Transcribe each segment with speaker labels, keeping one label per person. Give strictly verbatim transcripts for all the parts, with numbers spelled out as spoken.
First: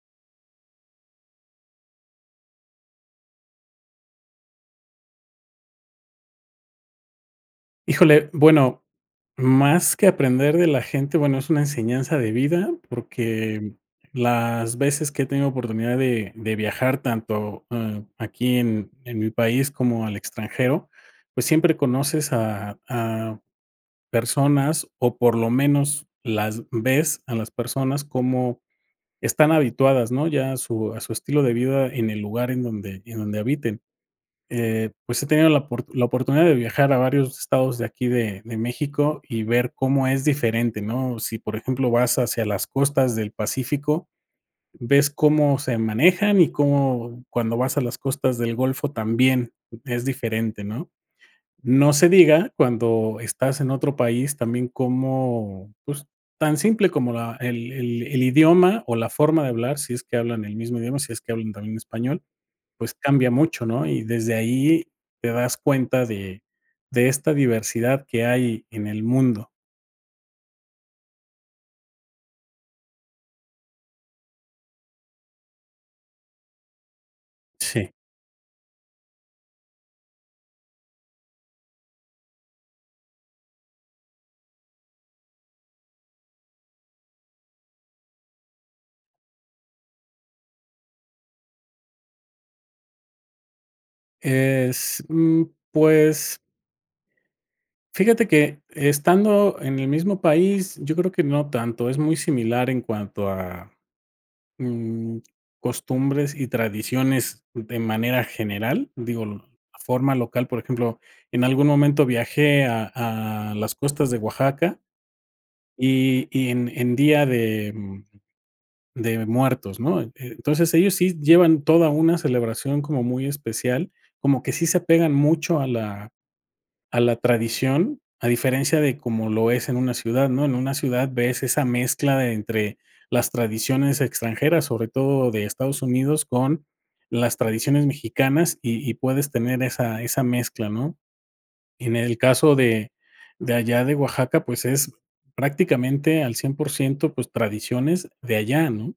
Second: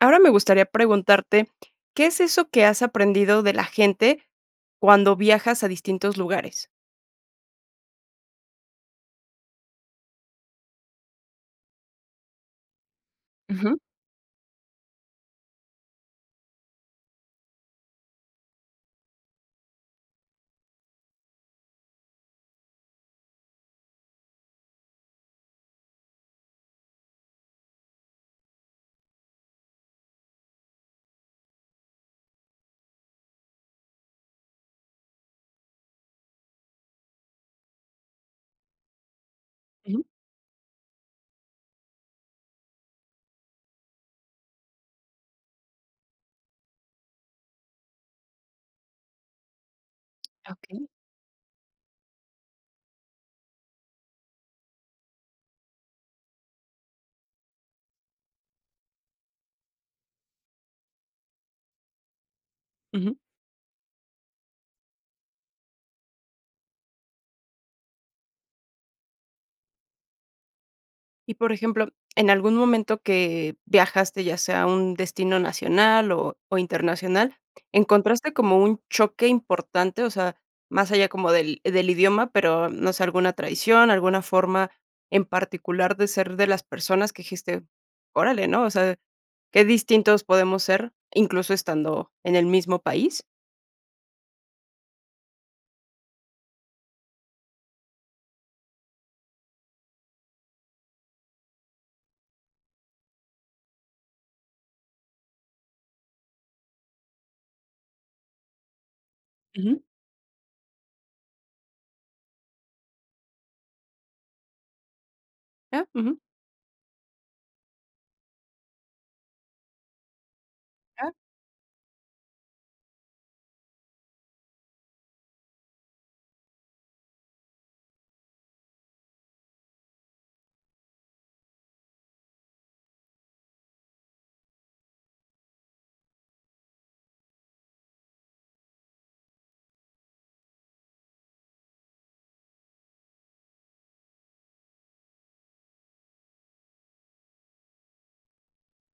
Speaker 1: Ahora me gustaría preguntarte, ¿qué es eso que has aprendido de la gente cuando viajas a distintos lugares?
Speaker 2: Híjole, bueno, más que aprender de la gente, bueno, es una enseñanza de vida, porque
Speaker 1: Ujú.
Speaker 2: las veces que he tenido oportunidad de de viajar tanto, ah, aquí en en mi país como al extranjero, pues, siempre conoces a a personas o por lo menos las ves a las personas cómo están habituadas, ¿no? Ya a su a su estilo de vida en el lugar en donde en donde habiten. Eh, pues, he tenido la oport la oportunidad de viajar a varios estados de aquí de de México y ver
Speaker 1: Ujú.
Speaker 2: cómo es diferente, ¿no? Sí, por ejemplo, vas hacia las costas del Pacífico, ves cómo se manejan y cómo cuando vas a las costas del golfo también es diferente,
Speaker 1: Okey.
Speaker 2: ¿no? No se diga cuando estás en otro país también, como, pues, tan simple como la el el el idioma o la forma de hablar, si es que hablan el mismo idioma, si es que hablan también español, pues,
Speaker 1: Ujú.
Speaker 2: cambia mucho, ¿no? Y desde ahí te das cuenta de de esta diversidad que hay en el mundo.
Speaker 1: Y, por ejemplo, en algún momento que viajaste, ya sea a un destino nacional o o internacional,
Speaker 2: Sí.
Speaker 1: ¿encontraste como un choque importante?, o sea, más allá como del del idioma, pero no sé, alguna tradición, alguna forma en particular de ser de las personas que dijiste: "Orale", ¿no?, o sea, qué distintos podemos ser, incluso estando en el mismo país.
Speaker 2: Es, mm, pues fíjate que estando en el mismo país, yo creo que no tanto, es muy similar en cuanto a, mm, costumbres y tradiciones de manera general, digo, l la
Speaker 1: Ujú.
Speaker 2: forma local, por ejemplo, en algún momento viajé a a las costas de Oaxaca
Speaker 1: Ah, ujú.
Speaker 2: y y en en Día de, mm, de Muertos, ¿no?, eh, entonces ellos
Speaker 1: Ah.
Speaker 2: sí llevan toda una celebración como muy especial, como que sí se apegan mucho a la a la tradición, a diferencia de como lo es en una ciudad, ¿no? En una ciudad ves esa mezcla de entre las tradiciones extranjeras, sobre todo de Estados Unidos, con las tradiciones mexicanas y y puedes tener esa esa mezcla, ¿no? En el caso de de allá de Oaxaca, pues, es prácticamente al cien por ciento, pues, tradiciones de allá, ¿no?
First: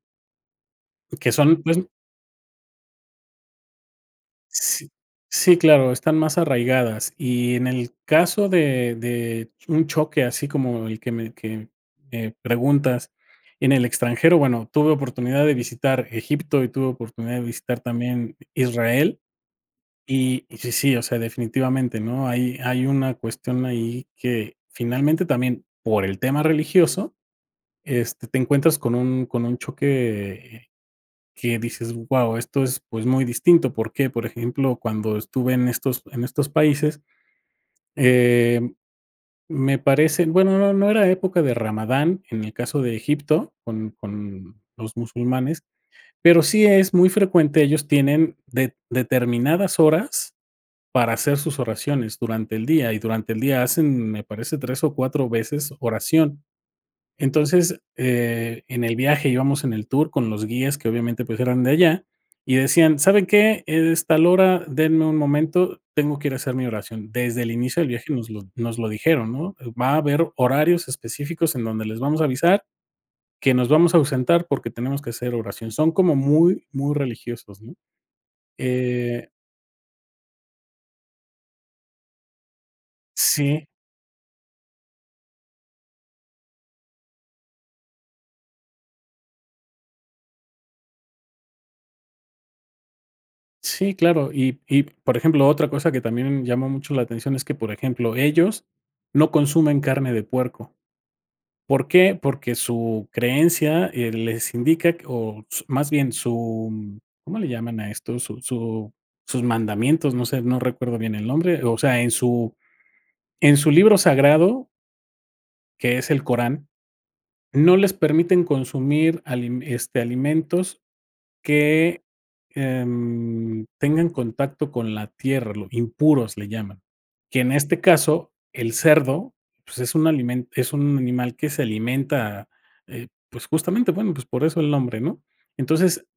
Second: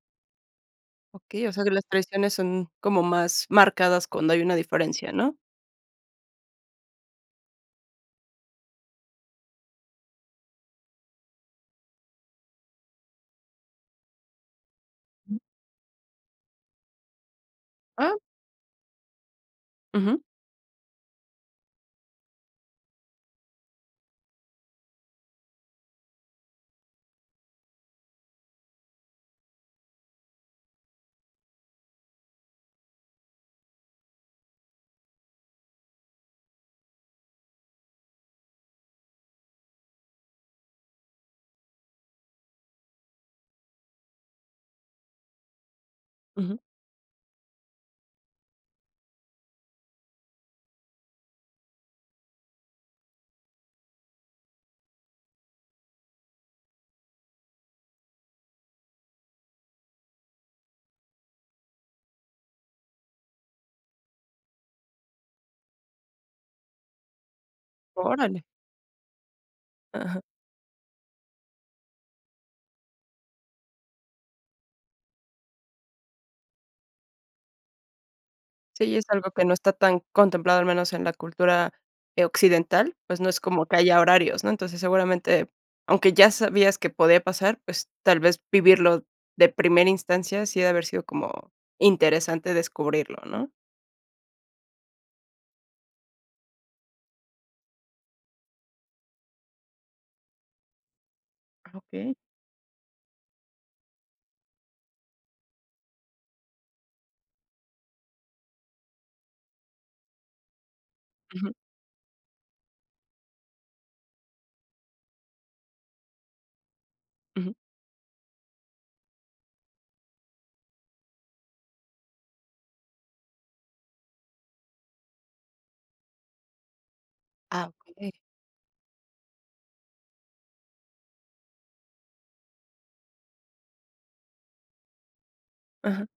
Speaker 2: Que
Speaker 1: Okey. O
Speaker 2: son,
Speaker 1: sea que
Speaker 2: pues
Speaker 1: las traiciones son como más marcadas cuando hay una
Speaker 2: S
Speaker 1: diferencia, ¿no?
Speaker 2: sí, claro, están más arraigadas, y en el caso de de un choque así como el que me que me, eh, preguntas en el extranjero, bueno, tuve oportunidad de visitar Egipto y tuve oportunidad de visitar
Speaker 1: Ah.
Speaker 2: también Israel
Speaker 1: Ujú.
Speaker 2: y y sí sí, o sea, definitivamente, ¿no? Hay hay una cuestión ahí que finalmente, también por el tema religioso, este, te encuentras con un con un choque que dices: "Guau esto es, pues, muy distinto", ¿por qué? Por ejemplo, cuando estuve en estos en estos países, em, me parece, bueno, no no era época de Ramadán, en el caso de Egipto, con con los musulmanes. Pero
Speaker 1: Ujú.
Speaker 2: sí es muy frecuente, ellos tienen det determinadas horas para hacer sus oraciones durante el día y durante el día hacen, me parece, tres o cuatro veces oración. Entonces, eh, en el viaje íbamos en el tour con los guías que, obviamente, pues, eran de allá y decían: "¿Saben qué? Es tal hora, denme un momento, tengo que ir a hacer mi oración". Desde el inicio del viaje nos lo
Speaker 1: Órale.
Speaker 2: nos lo dijeron, ¿no? Va a
Speaker 1: Ajá.
Speaker 2: haber horarios específicos en donde les vamos a avisar que nos vamos a ausentar porque tenemos que hacer oración. Son como muy muy religiosos, ¿no?
Speaker 1: Sí, es
Speaker 2: Eh
Speaker 1: algo que no está tan contemplado, al menos en la cultura, eh, occidental, pues, no es como
Speaker 2: Sí.
Speaker 1: que haya horarios, ¿no? Entonces, seguramente, aunque ya sabías que podía pasar, pues, tal vez vivirlo de primera instancia, sí ha de haber sido como interesante descubrirlo, ¿no?
Speaker 2: Sí, claro, y y por ejemplo, otra cosa que también llama mucho la atención es que, por ejemplo, ellos no consumen carne de puerco,
Speaker 1: Ah,
Speaker 2: ¿por
Speaker 1: okey.
Speaker 2: qué? Porque su creencia, eh, les indica que, o s más bien su, ¿cómo le llaman a esto? Su su sus mandamientos, no sé, no recuerdo bien el
Speaker 1: Ujú.
Speaker 2: nombre, o sea, en su en su libro sagrado que es el Corán,
Speaker 1: Ujú.
Speaker 2: no les permiten consumir alime este, alimentos que, em, tengan contacto con la tierra, lo impuros le llaman. Que en
Speaker 1: Ah,
Speaker 2: este
Speaker 1: okey.
Speaker 2: caso el cerdo, pues, es un alimento es un animal que se alimenta, eh, pues, justamente, bueno, pues, por eso el nombre, ¿no? Entonces,
Speaker 1: Ajá.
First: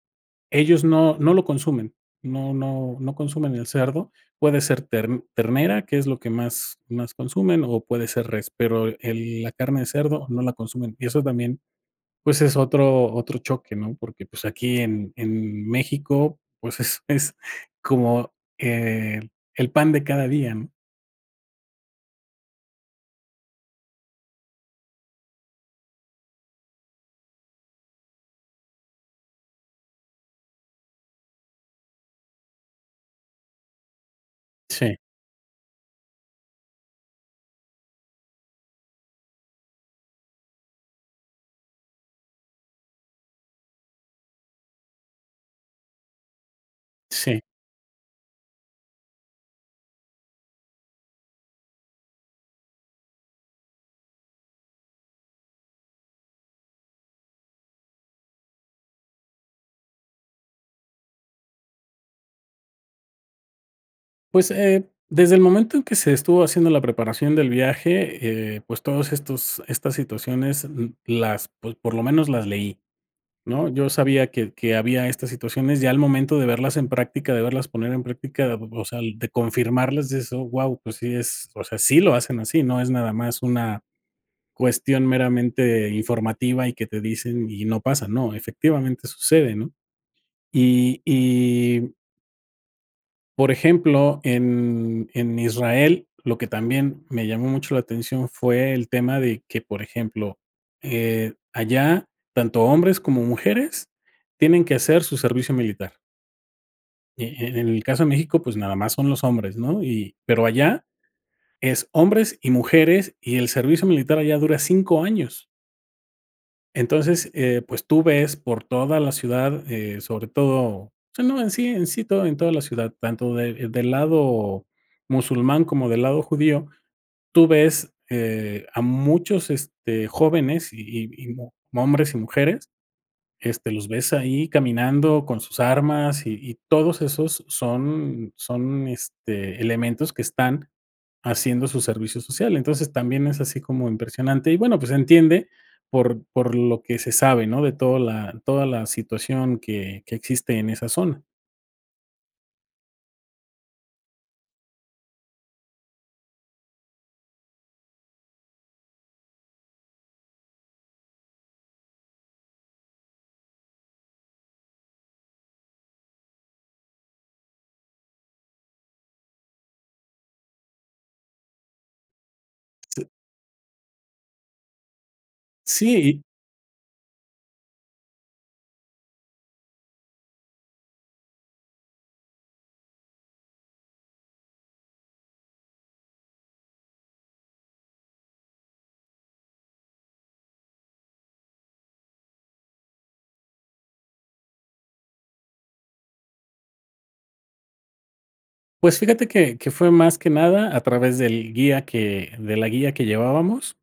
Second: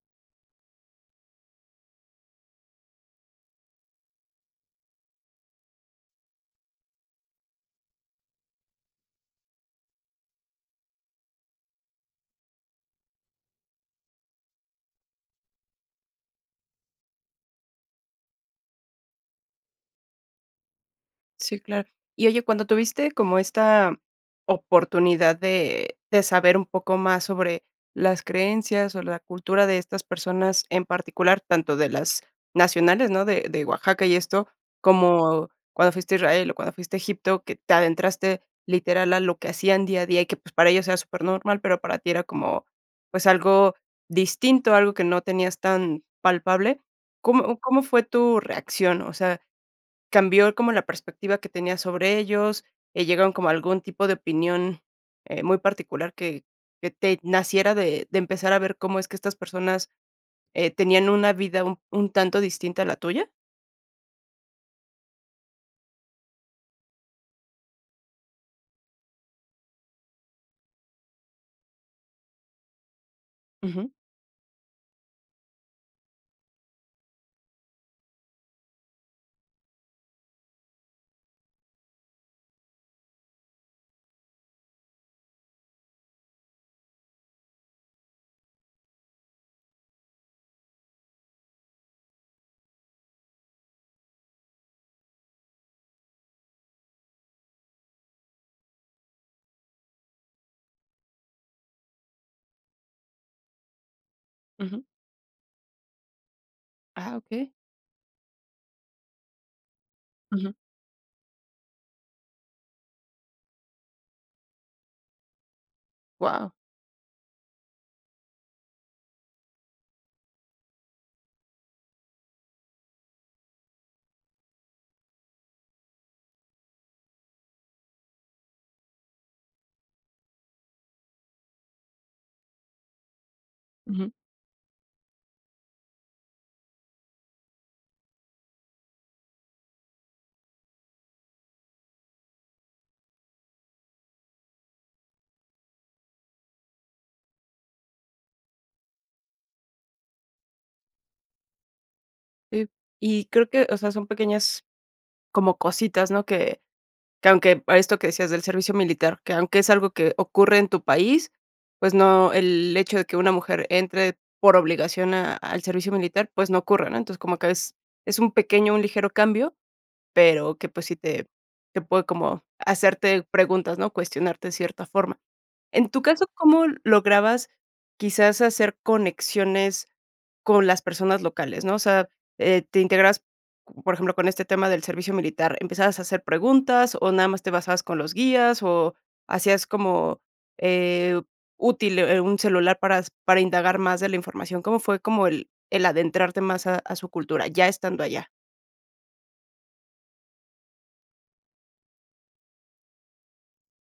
Speaker 2: ellos no no lo consumen, no no no consumen el cerdo puede ser ter ternera que es lo que más más consumen, o puede ser res pero el la carne de cerdo no la consumen y eso también, pues, es otro otro choque, ¿no? Porque, pues, aquí en en México, pues, es es como, eh, el el pan de cada día, ¿no?
Speaker 1: Sí, claro. Y oye, cuando tuviste como esta oportunidad de de saber un poco más sobre las creencias o la cultura de estas personas en particular, tanto de las nacionales, ¿no? De de Oaxaca y esto,
Speaker 2: Sí.
Speaker 1: como cuando fuiste a Israel o cuando fuiste a Egipto, que te adentraste literal a lo que hacían día a día y que, pues, para ellos era supernormal, pero para ti era como, pues, algo distinto, algo que no tenías tan palpable,
Speaker 2: Sí.
Speaker 1: ¿cómo cómo fue tu reacción? O sea, ¿cambió como la perspectiva que tenías sobre ellos?, eh, ¿llegaron como a algún tipo de opinión, eh, muy particular, que que te naciera de de empezar a ver cómo es que estas personas, eh, tenían una vida un un tanto distinta a la tuya?
Speaker 2: Pues, eh, desde el momento en que se estuvo haciendo la preparación del viaje, eh, pues, todos estos estas situaciones m las, pues, por lo menos las leí, ¿no? Yo
Speaker 1: Ujú.
Speaker 2: sabía que que había estas situaciones, ya al momento de verlas en práctica, de verlas poner en práctica, o sea, de confirmarlas, dices: "Oh, guau", pues sí es, o sea, sí lo hacen así, no es nada más una cuestión meramente informativa y que te dicen y no pasa, ¿no?, efectivamente sucede, ¿no? Y y por ejemplo, en en Israel, lo que también me llamó mucho la atención fue el tema de que, por ejemplo, eh, allá tanto hombres como mujeres tienen que
Speaker 1: Ujú.
Speaker 2: hacer su servicio militar.
Speaker 1: Ah, okey.
Speaker 2: E-en el caso de México, pues, nada más son los hombres, ¿no? Y pero
Speaker 1: Ujú.
Speaker 2: allá, es hombres y mujeres y el servicio militar allá dura cinco años.
Speaker 1: Guau.
Speaker 2: Entonces, eh, pues, tú ves por toda la ciudad, eh, sobre todo, o sea, no en sí en sí, todo en toda la ciudad, tanto de, del lado musulmán como del lado judío, tú ves, eh, a muchos, este, jóvenes y y y mu hombres y mujeres, este, los
Speaker 1: Ujú.
Speaker 2: ves ahí caminando con sus armas y y todos esos son son, este, elementos que están haciendo su servicio social. Entonces, también es así como impresionante, y bueno, pues, se entiende por por lo que se sabe, ¿no?, de toda la toda la situación que que existe en esa zona.
Speaker 1: Eh, y creo que, o sea, son pequeñas como cositas, ¿no? Que que aunque a esto que decías del servicio militar, que aunque es algo que ocurre en tu país, pues, no, el hecho de que una mujer entre por obligación a al servicio militar, pues, no ocurre, ¿no? Entonces, como que es es un pequeño, un ligero cambio, pero que, pues, sí te te puede como
Speaker 2: Sí.
Speaker 1: hacerte preguntas, ¿no? Cuestionarte de cierta forma. En tu
Speaker 2: Sí.
Speaker 1: caso, ¿cómo lograbas quizás hacer conexiones con las personas locales?, ¿no? O sea, eh, te integrabas, por ejemplo, con este tema del servicio militar, ¿empezabas a hacer preguntas o nada más te basabas con los guías o hacías como, eh, útil, eh, un celular para s para indagar más de la información? ¿Cómo fue como el el adentrarte más a a su cultura? Ya estando allá.
Speaker 2: Pues, fíjate que que fue más que nada a través del guía que de la guía que llevábamos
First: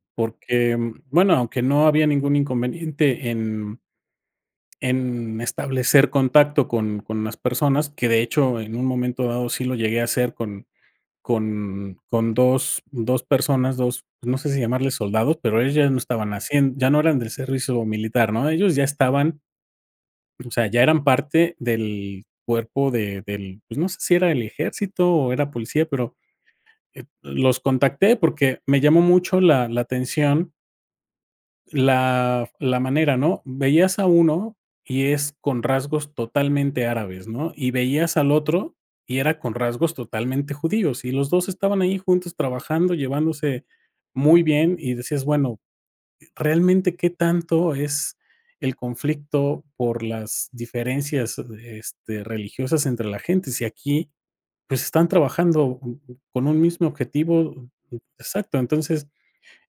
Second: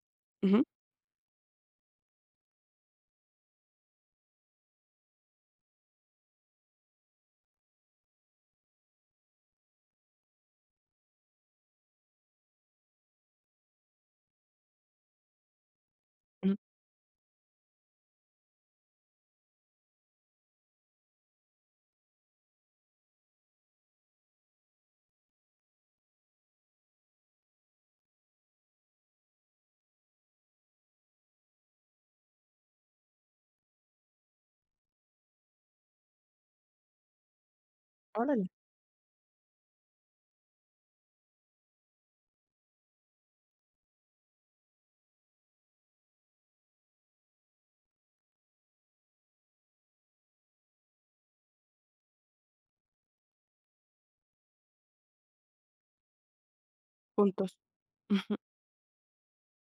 Speaker 1: Ujú.
Speaker 2: porque, bueno aunque no había ningún inconveniente en en establecer contacto con con las personas, que de hecho, en un momento dado sí lo llegué a hacer con con con dos dos personas, dos, no sé si llamarle soldados, pero ellos ya no estaban
Speaker 1: Ujú.
Speaker 2: haciendo ya no eran del servicio militar, ¿no? Ellos ya estaban, o sea, ya eran parte del cuerpo de del, pues, no sé si era el ejército o era policía pero, eh, los contacté porque me llamó mucho la la atención la f la manera, ¿no? Veías a uno y es con rasgos totalmente árabes, ¿no? Y veías al
Speaker 1: Órale.
Speaker 2: otro y era con rasgos totalmente judíos, y los dos estaban ahí juntos trabajando, llevándose muy bien, y decías: "Bueno, realmente qué tanto es el conflicto por las diferencias, eh, este, religiosas entre la gente. Si aquí, pues, están trabajando co con un mismo objetivo
Speaker 1: Juntos.
Speaker 2: o"
Speaker 1: Ujú.
Speaker 2: Exacto. Entonces,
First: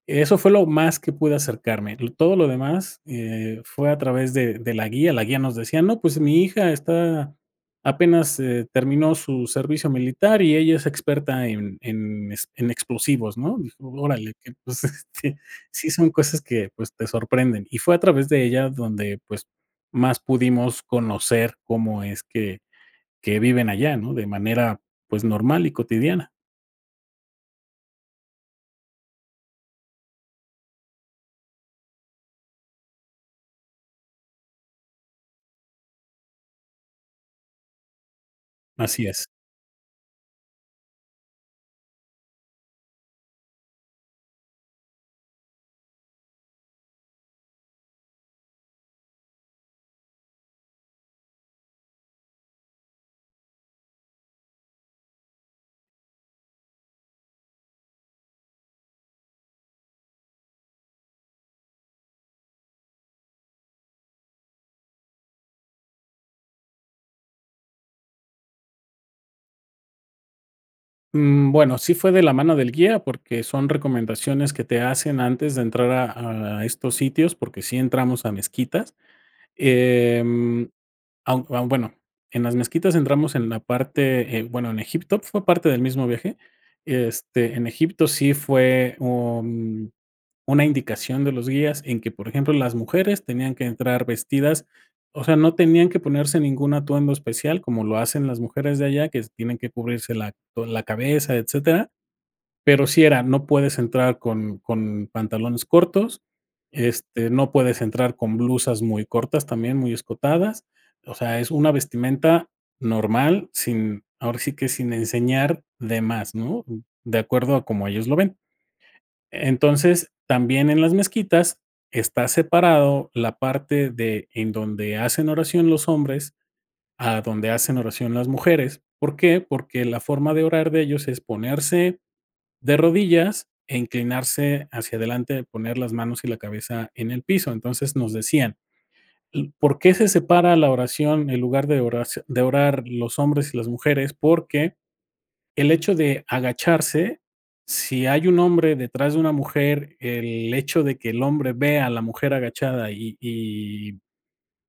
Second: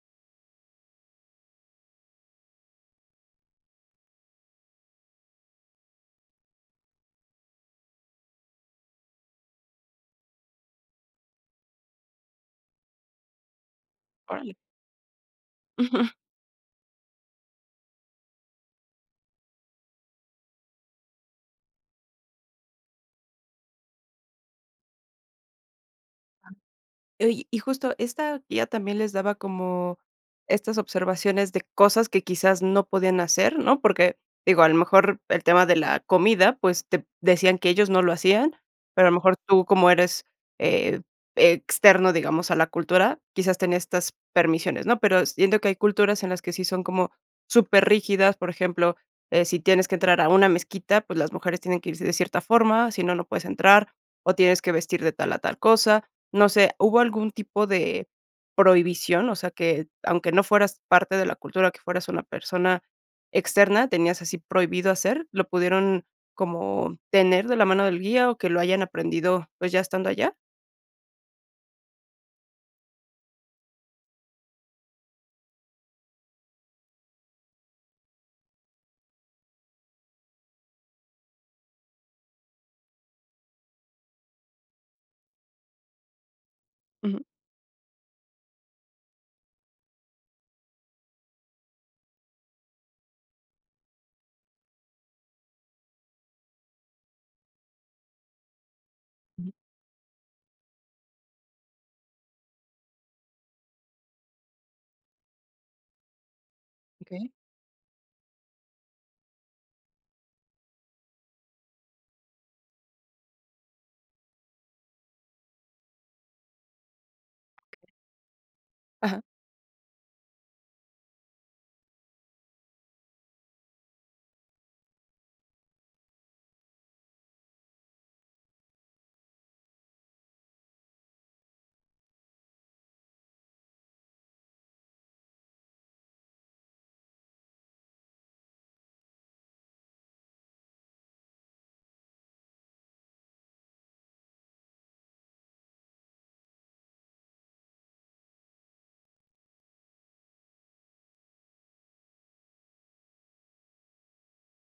Speaker 2: eso fue lo más que pude acercarme, l todo lo demás, eh, fue a través de de la guía, la guía nos decía: "No, pues mi hija está apenas, eh, terminó su servicio militar y ella es experta en en es en explosivos", ¿no? Órale, que
Speaker 1: Órale.
Speaker 2: pues, este, sí son cosas que, pues, te sorprenden. Y fue a través de ella donde, pues, más pudimos conocer cómo es que que viven allá, ¿no? De manera, pues, normal y cotidiana.
Speaker 1: Oye, y justo esta guía también les daba como estas observaciones de cosas que quizás no podían hacer, ¿no? Porque, digo, a lo mejor el tema de la comida, pues, te decían que ellos no lo hacían,
Speaker 2: Así
Speaker 1: pero a lo
Speaker 2: es.
Speaker 1: mejor tú como eres e e externo, digamos, a la cultura, quizás tenía estas permisiones, ¿no? Pero siento que hay culturas en las que sí son como super rígidas. Por ejemplo, eh, si tienes que entrar a una mezquita, pues, las mujeres tienen que irse de cierta forma, si no, no puedes entrar o tienes que vestir de tal a tal cosa. No sé, ¿hubo algún tipo de prohibición?, o sea, ¿que aunque no fueras parte de la cultura, que fueras una persona externa, tenías así prohibido hacer? ¿Lo pudieron como tener de la mano del guía o que lo hayan aprendido, pues, ya estando allá?
Speaker 2: Mm, bueno, sí fue de la mano del guía, porque son recomendaciones que te hacen antes de entrar a a estos sitios, porque sí entramos a mezquitas. Em, aun aun, bueno, en las mezquitas entramos en la parte en, bueno, en Egipto fue parte del mismo viaje,
Speaker 1: Ujú.
Speaker 2: este, en Egipto sí fue, mm, un una indicación de los guías en que, por ejemplo, las mujeres tenían que entrar vestidas, o sea, no tenían que ponerse ningún atuendo especial como lo hacen las mujeres de allá que se
Speaker 1: Ujú.
Speaker 2: tienen que cubrirse la toda la cabeza, etcétera, pero sí era: "No puedes entrar con con pantalones cortos, este,
Speaker 1: Okey.
Speaker 2: no puedes entrar con blusas muy cortas, también muy escotadas". O sea es una vestimenta normal, sin ahora sí que sin enseñar de más, ¿no?, de acuerdo a como ellos lo ven.
Speaker 1: Ajá.
Speaker 2: Entonces, también en las mezquitas está separado la parte de, en donde hacen oración los hombres, a donde hacen oración las mujeres, ¿por qué?, porque la forma de orar de ellos es ponerse de rodillas e inclinarse hacia adelante, poner las manos y la cabeza en el piso, entonces, nos decían: "¿Por qué se separa la oración en lugar de oraci de orar los hombres y las mujeres? Porque el hecho de agacharse, si hay un hombre detrás de una mujer, el hecho de que el hombre vea a la mujer agachada y y,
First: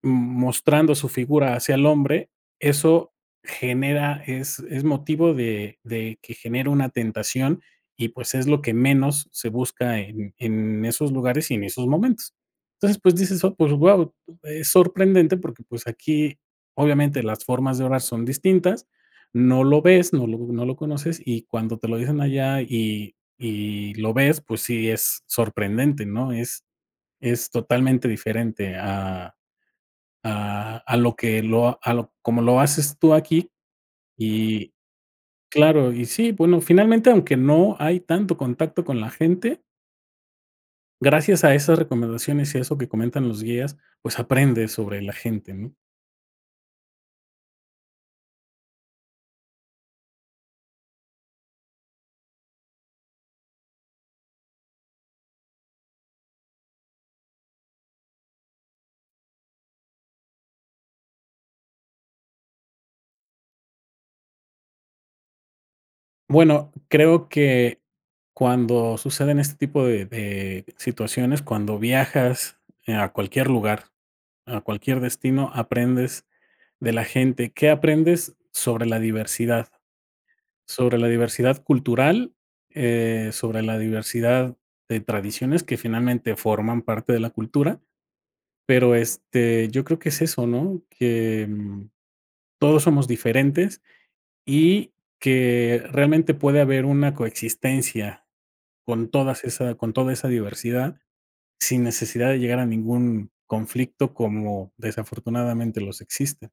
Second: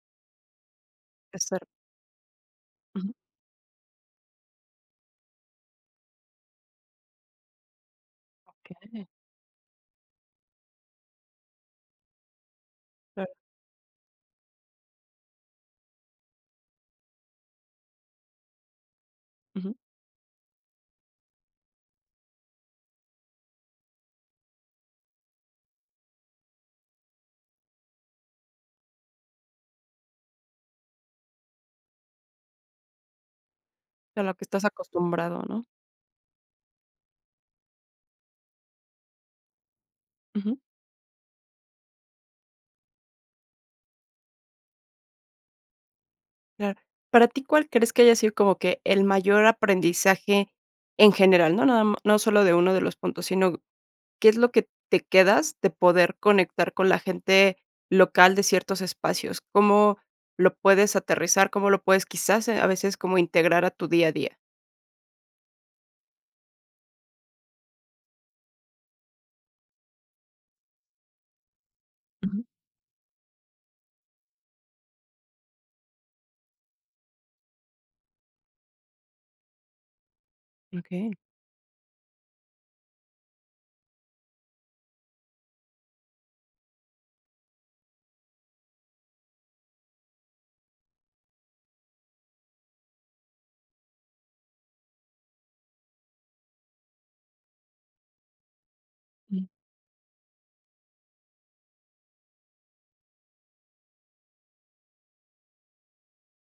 Speaker 2: mm, mostrando su
Speaker 1: Es
Speaker 2: figura
Speaker 1: ser.
Speaker 2: hacia el hombre, eso
Speaker 1: Ujú.
Speaker 2: genera es es motivo de de que genera una tentación y, pues, es lo que
Speaker 1: Okey.
Speaker 2: menos se busca en en esos lugares y en esos momentos". Entonces, pues,
Speaker 1: Claro.
Speaker 2: dices: "Oh, pues, guau". Es sorprendente, porque, pues, aquí, obviamente, las formas de orar son distintas, no
Speaker 1: Ujú.
Speaker 2: lo ves, no lo no lo conoces, y cuando te lo dicen allá y y lo ves, pues, sí, es sorprendente, ¿no?, es es totalmente diferente a a a lo que lo a lo como lo haces tú aquí
Speaker 1: De lo que estás
Speaker 2: y
Speaker 1: acostumbrado, ¿no?
Speaker 2: claro. Y sí, bueno, finalmente, aunque no hay tanto contacto con la gente
Speaker 1: Ujú.
Speaker 2: gracias a esas recomendaciones y eso que comentan los guías, pues, aprendes sobre la gente, ¿no?
Speaker 1: Claro. ¿Para ti cuál crees que haya sido como que el mayor aprendizaje en general? No, nada m no solo de uno de los puntos, sino, ¿qué es lo que te quedas de poder conectar con la gente local de ciertos espacios? ¿Cómo lo puedes aterrizar? ¿Cómo lo puedes quizás a veces como integrar a tu día a día?
Speaker 2: Bueno, creo que cuando suceden este tipo de de situaciones, cuando
Speaker 1: Ujú.
Speaker 2: viajas, eh, a cualquier lugar, a cualquier destino, aprendes de la gente. ¿Qué aprendes? Sobre la diversidad, sobre la
Speaker 1: Okey.
Speaker 2: diversidad cultural, eh, sobre la diversidad de tradiciones que finalmente forman parte de la cultura. Pero, este, yo creo que es eso, ¿no? Que todos somos diferentes y que realmente puede haber una coexistencia con todas
Speaker 1: Um.
Speaker 2: esa con toda esa diversidad sin necesidad de llegar a ningún conflicto como desafortunadamente los existe.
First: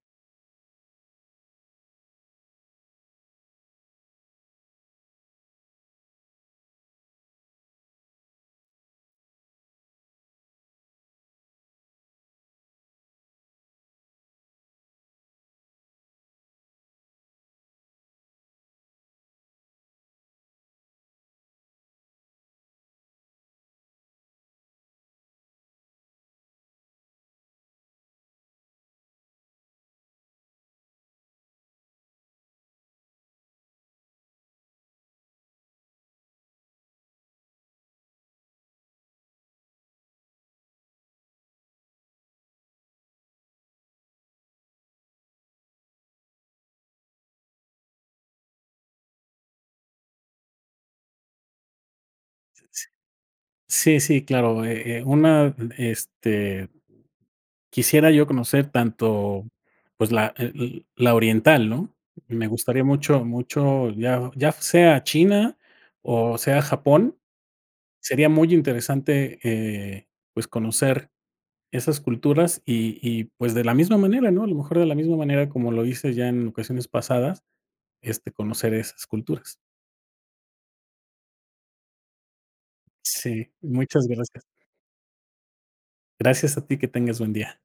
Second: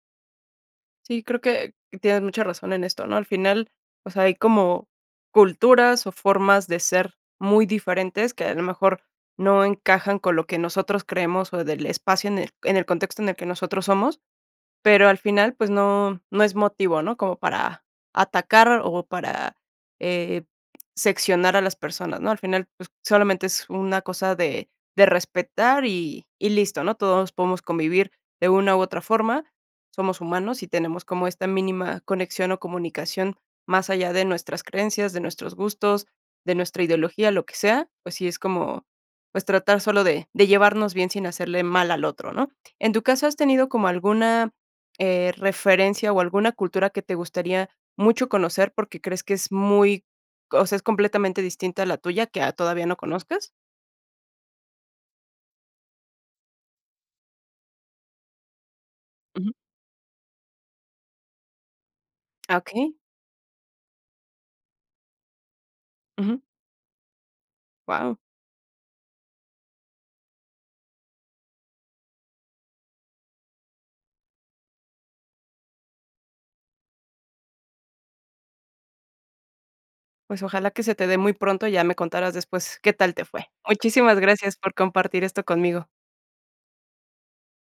Speaker 1: Sí, creo que, tienes mucha razón en esto, ¿no? Al final, o sea, hay como, culturas o formas de ser muy diferentes que a lo mejor, no encajan con lo que nosotros creemos o del espacio en el en el contexto en el que nosotros somos. Pero al final, pues no no es motivo, ¿no? Como para, atacar o para, eh, seccionar a las personas, ¿no? Al final, pues, solamente es una cosa de de respetar y y listo, ¿no? Todos podemos convivir de una u otra forma. Somos humanos y tenemos como esta mínima conexión o comunicación, más allá de nuestras creencias, de nuestros gustos, de nuestra ideología, lo que sea, pues sí es como, pues, tratar solo de de llevarnos bien sin hacerle mal al otro, ¿no? En tu caso, ¿has tenido como alguna, eh, referencia o alguna cultura que te gustaría, mucho conocer porque crees que es muy, o sea, es completamente distinta a la tuya, que, ah,
Speaker 2: S
Speaker 1: todavía
Speaker 2: s
Speaker 1: no conozcas?
Speaker 2: Sí, sí, claro, eh, eh, una, este, quisiera yo conocer tanto,
Speaker 1: Ujú.
Speaker 2: pues, la, eh o, la oriental, ¿no? Y me
Speaker 1: Ah,
Speaker 2: gustaría
Speaker 1: okey.
Speaker 2: mucho, mucho, ya, ya sea China o
Speaker 1: Ujú.
Speaker 2: sea Japón,
Speaker 1: Wao.
Speaker 2: sería muy interesante, eh, pues, conocer esas culturas y y, pues, de la misma manera, ¿no? A lo mejor de la misma manera, como lo dices ya en ocasiones pasadas, este, conocer esas culturas.
Speaker 1: Pues ojalá que se te dé muy pronto ya me contarás después, qué tal te fue.
Speaker 2: Sí, muchas
Speaker 1: Muchísimas
Speaker 2: gracias.
Speaker 1: gracias por compartir esto conmigo.
Speaker 2: Gracias a ti, que tengas buen día.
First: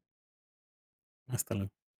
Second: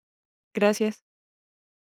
Speaker 1: Gracias.
Speaker 2: Hasta luego.